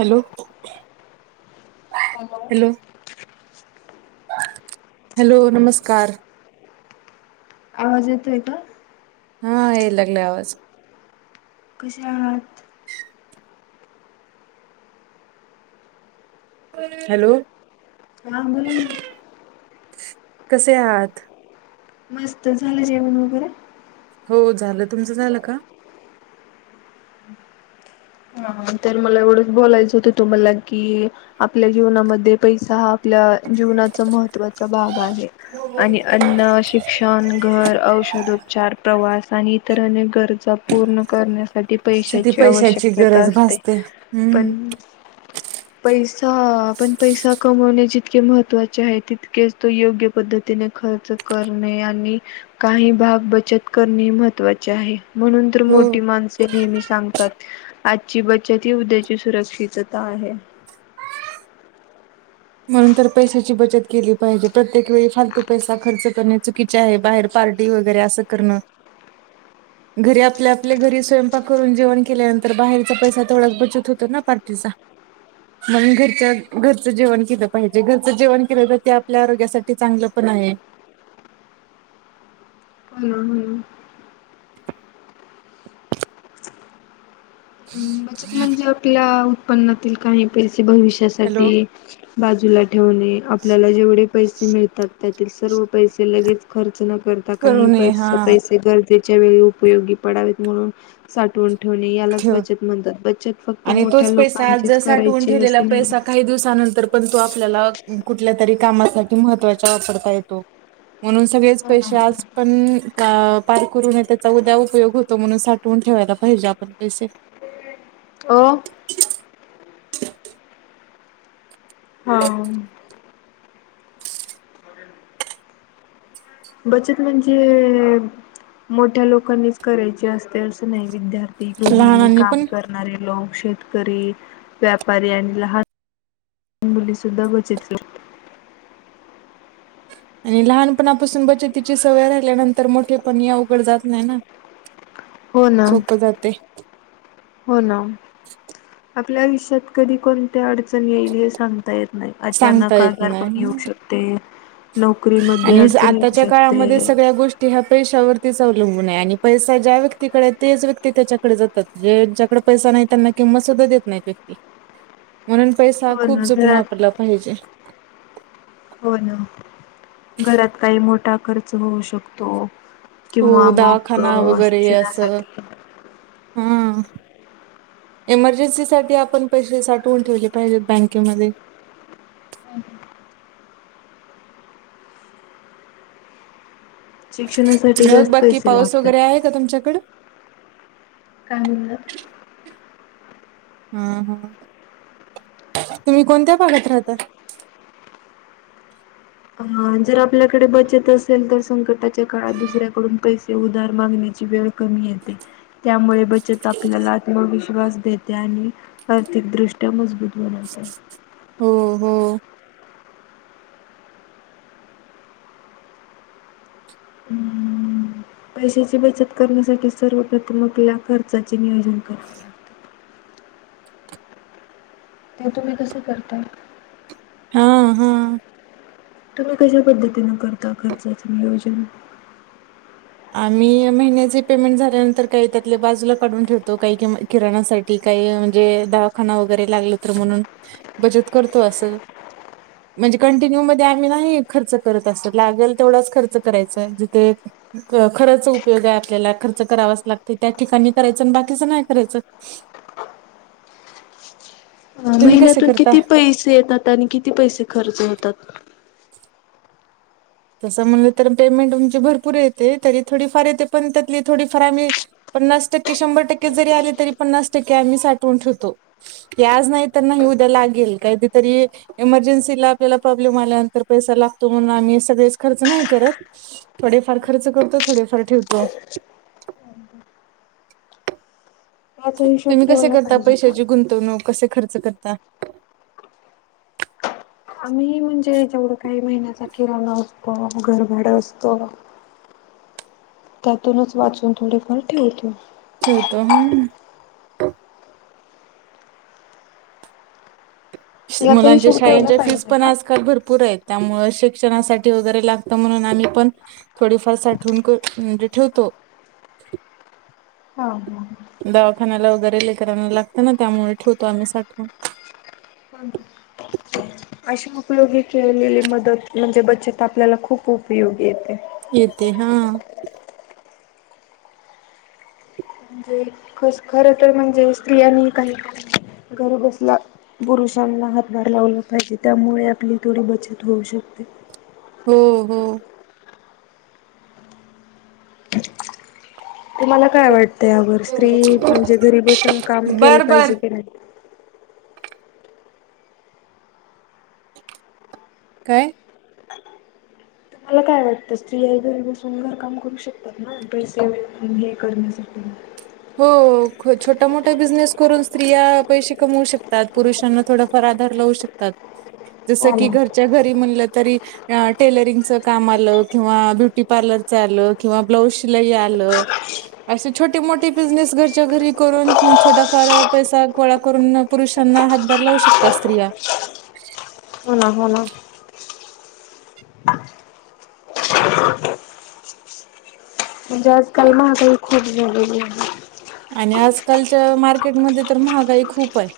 Hello hello hello नमस्कार. आवाज येतोय का? हा याय लागल्या आवाज. कशे आहात? हॅलो. हा बोल ना. कसे आहात? मस्त झालं जेवण वगैरे? हो झालं तुमचं झालं का? हा हा, तर मला एवढंच बोलायचं होतं तुम्हाला की आपल्या जीवनामध्ये पैसा आपल्या जीवनाचा महत्त्वाचा भाग आहे आणि अन्न शिक क्षण, घर, औषधोपचार, प्रवास आणि इतर अनेक गरजा पूर्ण करण्यासाठी पैश्याची आवश्यक जराच भासते हम्म. पैसा पण पैसा कमवणे जितके महत्त्वाचे आहे तितकेच तो योग्य पद्धतीने खर्च करणे आणि काही भाग बचत करणे महत्वाचे आहे म्हणून तर हो मोठी माणसे नेहमी सांगतात आजची बचत ही उद्याची सुरक्षितता आहे. म्हणून तर पैशाची बचत केली पाहिजे प्रत्येक वेळी फालतू पैसा खर्च करण्या चुकी चाय हे बाहेर पार्टी वगैरे असं करणं घरी आपल्या आपल्या घरी स्वयंपाक करून जेवण केल्यानंतर बाहेरचा पैसा तेवढाच बचत होतोय ना पार्टीचा. म्हणून घरच्या घरचं जेवण कीद पाहिजे घरचं जेवण केल तर ते आपल्या आरोग्यासाठी चांगलं पण आहे. हम्म हम्म. बचत म्हणजे आपल्या उत्पन्नातील काही पैसे हॅलो भविष्यासाठी. बाजूला ठेवणे आपल्याला जेवढे. पैसे मिळतात त्यातील सर्व पैसे लगेच खर्च न करता करू काही नये हा पैसे पैसे गरजे ज्यावेळी उपयोगी पडावेत म्हणून साठवून ठेवणे. यालाच ठेव बचत म्हणतात बचत फक्त आणि मोठ्या तोच पैसा आज लोकांचेच जर साठवून करायची ठेवलेला असे नाही. पैसा काही दिवसानंतर पण तो आपल्याला कुठल्या तरी कामासाठी महत्त्वाचा वापरता येतो. म्हणून सगळेच पैशे आज पण का पार करूनय त्याचा उद्या उपयोग होतो म्हणून साठवून ठेवायला पाहिजे आपण पैशे. ओ हा. [inaudible] बचत म्हणजे मोठ्या लोकांनीच करायची असते असं नाही विद्यार्थी गृहिणी, लहानांनी काम पण करणारे लोक, शेतकरी व्यापारी आणि लहान मुलीसुद्धा बचत आणि लहानपणापासून बचतीची सवय राहिल्यानंतर मोठेपणी अवघड जात नाहीय ना. हो ना. सोपं जाते हो ना आपल्या आयुष्यात कधी कोणत्या? अडचण येईल हे सांग सांगता येत नाही सांगता अचानक येत आजार पण येऊ नाही. शकते. नोकरीमध्ये अडचणी येऊ शकते. ते ह्या पैशावरतीच अवलंबून आहे आणि पैसा ज्या व्यक्तीकडे तेच व्यक्ती त्याच्याकडे जातात. ज्याच्याकडे पैसा नाही त्यांना किंमत सुद्धा देत नाही व्यक्ती म्हणून पैसा हो खूप ना जपून घरात वापरला पाहिजे. हो ना घरात काही मोठा खर्च होऊ शकतो. हो किंवा मग दवाखाना वगैरे असं शिक्षणासाठी हा. इमर्जन्सीसाठी आपण पैसे साठवून ठेवले पाहिजेत बैंंकेमध्ये. शिक्षणासाठी मग जास्त बाकी पैसे पाऊस लागतात. वगैरे आहे का तुमच्याकडे? काही हा हा तुम्ही कोणत्या भागात राहता? अ जर आपल्याकडे बचत असेल तर, संकटाच्या काळात दुसऱ्याकडून पैसे उधार मागण्याची वेळ कमी येते, त्यामुळे बचत आपल्याला आत्मविश्वास देते आणि आर्थिकदृष्ट्या मजबूत बनवता. हो हो. अं, पैशाची बचत करण्यासाठी सर्वप्रथम आपल्या खर्चाचे नियोजन करा. मग तुम्ही कस करता? हा. हा. तुम्ही कशा पद्धतीनं करता खर्चाचं नियोजन? आम्ही महिन्याचे पेमेंट झाल्यानंतर काही त्यातले बाजूला काढून ठेवतो काही की किराणासाठी, काही म्हणजे दवाखाना वगैरे लागल तर म्हणून. बचत करतो असं. म्हणजे कंटिन्यू मध्ये आम्ही नाही खर्च करत अस. लागेल तेवढाच खर्च करायच आहे जिथे खरच उपयोग आहे आपल्याला खर्च करावाच लागतं. त्या ठिकाणी करायचं आणि बाकीचं नाही करायचं. [inaudible] तुम्ही कसे महिन्यातून करता किती पैसे येतात आणि किती पैसे खर्च होतात. तसं म्हणलं तर पेमेंट आमची भरपूर येते. तरी थोडीफार येते पण त्यातली थोडीफार आम्ही. पन्नास टक्के शंभर टक्के जरी आले तरी पन्नास टक्के आम्ही साठवून ठेवतो. ते आज नाही तर नाही उद्या लागेल काहीधी तरी. इमर्जन्सीला आपल्याला प्रॉब्लेम आल्यानंतर पैसा लागतो म्हणून आम्ही सगळेच खर्च नाही करत. थोडेफार खर्च करतो थोडेफार ठेवतो. याचा हिशोब तुम्ही कसे ठेवला करता पाहिजे का? पैशाची गुंतवणूक? कसे खर्च करता? आम्ही म्हणजे जेवढं काही महिन्याचा किराणा असतो, घरभाड असतो. त्यातूनच वाचून थोडेफार ठेवतो. ठेवतो हा. याचा मुलांच्या हिशोब ठेवला शाळेच्या फीज पाहिजे पण का आजकाल भरपूर आहेत. त्यामुळे शिक्षणासाठी वगैरे, लागतं म्हणून आम्ही पण. थोडीफार साठवून को ठेवतो. हा हा दवाखान्याला वगैरे लेकरा़ना लागतं ना त्यामुळे ठेवतो आम्ही साठवण. बंद. [inaudible] अशी मुकलोगी केलेले मदत म्हणजे बचत आपल्याला खूप उपयोगी येते. येते हा. म्हणजे कस खरं तर म्हणजे, स्त्रियांनी काही घरं बसल्या. पुरुषांना हातभार लावला पाहिजे, त्यामुळे आपली थोडी बचत होऊ शकते. हो हो. तुम्हाला काय वाटतं यावर स्त्री म्हणजे घरी बसून काम केलं बर बर पाहिजे की नाही? काय तुम्हाला काय वाटतं स्त्रीया ही घरी बसुन घरकाम करू शकतात ना पैसे वे हे करण्यासाठी. हो खो छोटा मोठा बिझनेस करून, स्त्रिया पैसे कमवू शकतात. पुरुषांना थोडं, पर आधार लाऊ शकतात जसं हो ना की घरच्या घरी म्हटलं तरी टेलरिंगचं काम आलं, किंवा ब्युटी पार्लरचं आलं, किंवा ब्लाऊज शिलाई आलं. अशे छोटे-मोठे बिझनेस घरच्या घरी करून छोटाफार पैसा गोळा करून पुरुषांना हातभार लावू शकता स्त्रिया. हो ना, हो ना. म्हणजे आजकाल महागाई खूप झालेली आहे. आणि आजकालच्या मार्केटमध्ये तर महागाई खूप आहे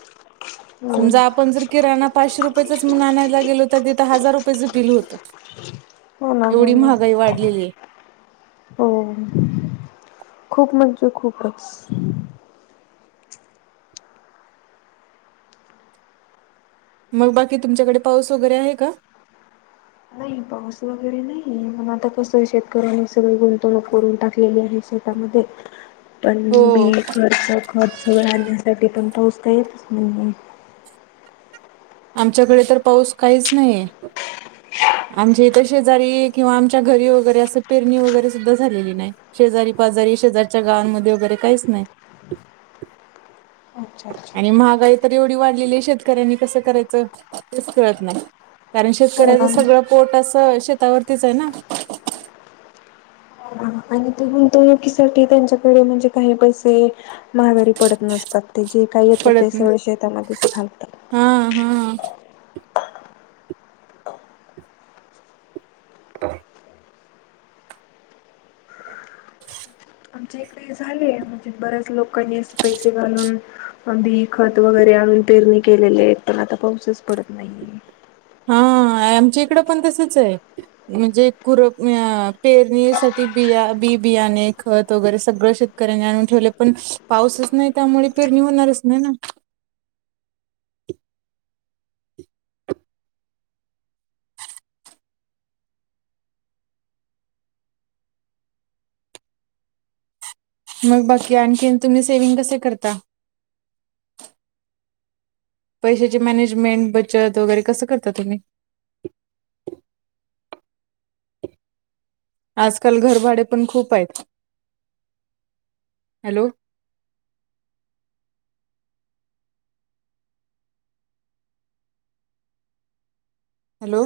हम्म. समजा आपण जर किराणा पाशेच रुपयचा म्हणून आणायला गेलो तर, तिथं हजार रुपयचं बिल होतं. हो ना हो एवढी ना महागाई वाढलेली ये. हो.. खूप म्हणजे खूपचं. मग बाकी, तुमच्याकडे पाऊस वगैरे आहे का. नाही पाऊस वगैरे नाहीय म आता कसं शेतकऱ्यांनी सगळी गुंतवणूक करून टाकलेली आहे शेतामध्ये. [inaudible] पण हो बिल खर्च, खर्च आणण्यासाठी पण पाऊस काय येतच नाही. आमच्याकडे तर पाऊस काहीच नाहीे. आमच्या इथे शेजारी किंवा आमच्या घरी वगैरे, असं पेरणी वगैरे सुद्धा झालेली नाही. शेजारी पाजारी शेजारीच्या, गावांमध्ये वगैरे काहीच नाही. अच्छा अच्छा आणि महागाई तर एवढी वाढलेली, शेतकऱ्यांनी कसं करायचं तेच कळत नाही. कारण हो शेतकऱ्याचं ना. सगळं पोट असं शेतावरतीच आहे ना. [unintelligible] तुम्ही. तो युकीसाठी त्यांच्याकडे म्हणजे काही पैसे महागारी पडत नसतात. ते जे काही येतं ते पडत ना सगळं, शेतामध्ये चं घालतात. हा हा.. [inaudible] [inaudible] आमच्या इकडे हे झाले. त्या म्हणजे बऱ्याच लोकांनी असं पैसे घालून अधी खत वगैरे आणून पेरणी केलेले आहेत, पण आता पाऊसच पडत नाहीये. हा.. आमच्या इकडं पण तसंच आहे. म्हणजे कुरपन्या पेरणीसाठी बिया बि बिया आणि खत वगैरे सगळं शेत करूण आणून ठेवले पण पाऊसच नाही त्यामुळे पेरणी होणारच नाही ना. मग बाकी आणखीन तुम्ही सेविंग कसे करता? पैशाची मॅनेजमेंट बचत वगैरे कसं करता तुम्ही. आजकाल घरभाडे पण खूप आहेत. Hello, hello,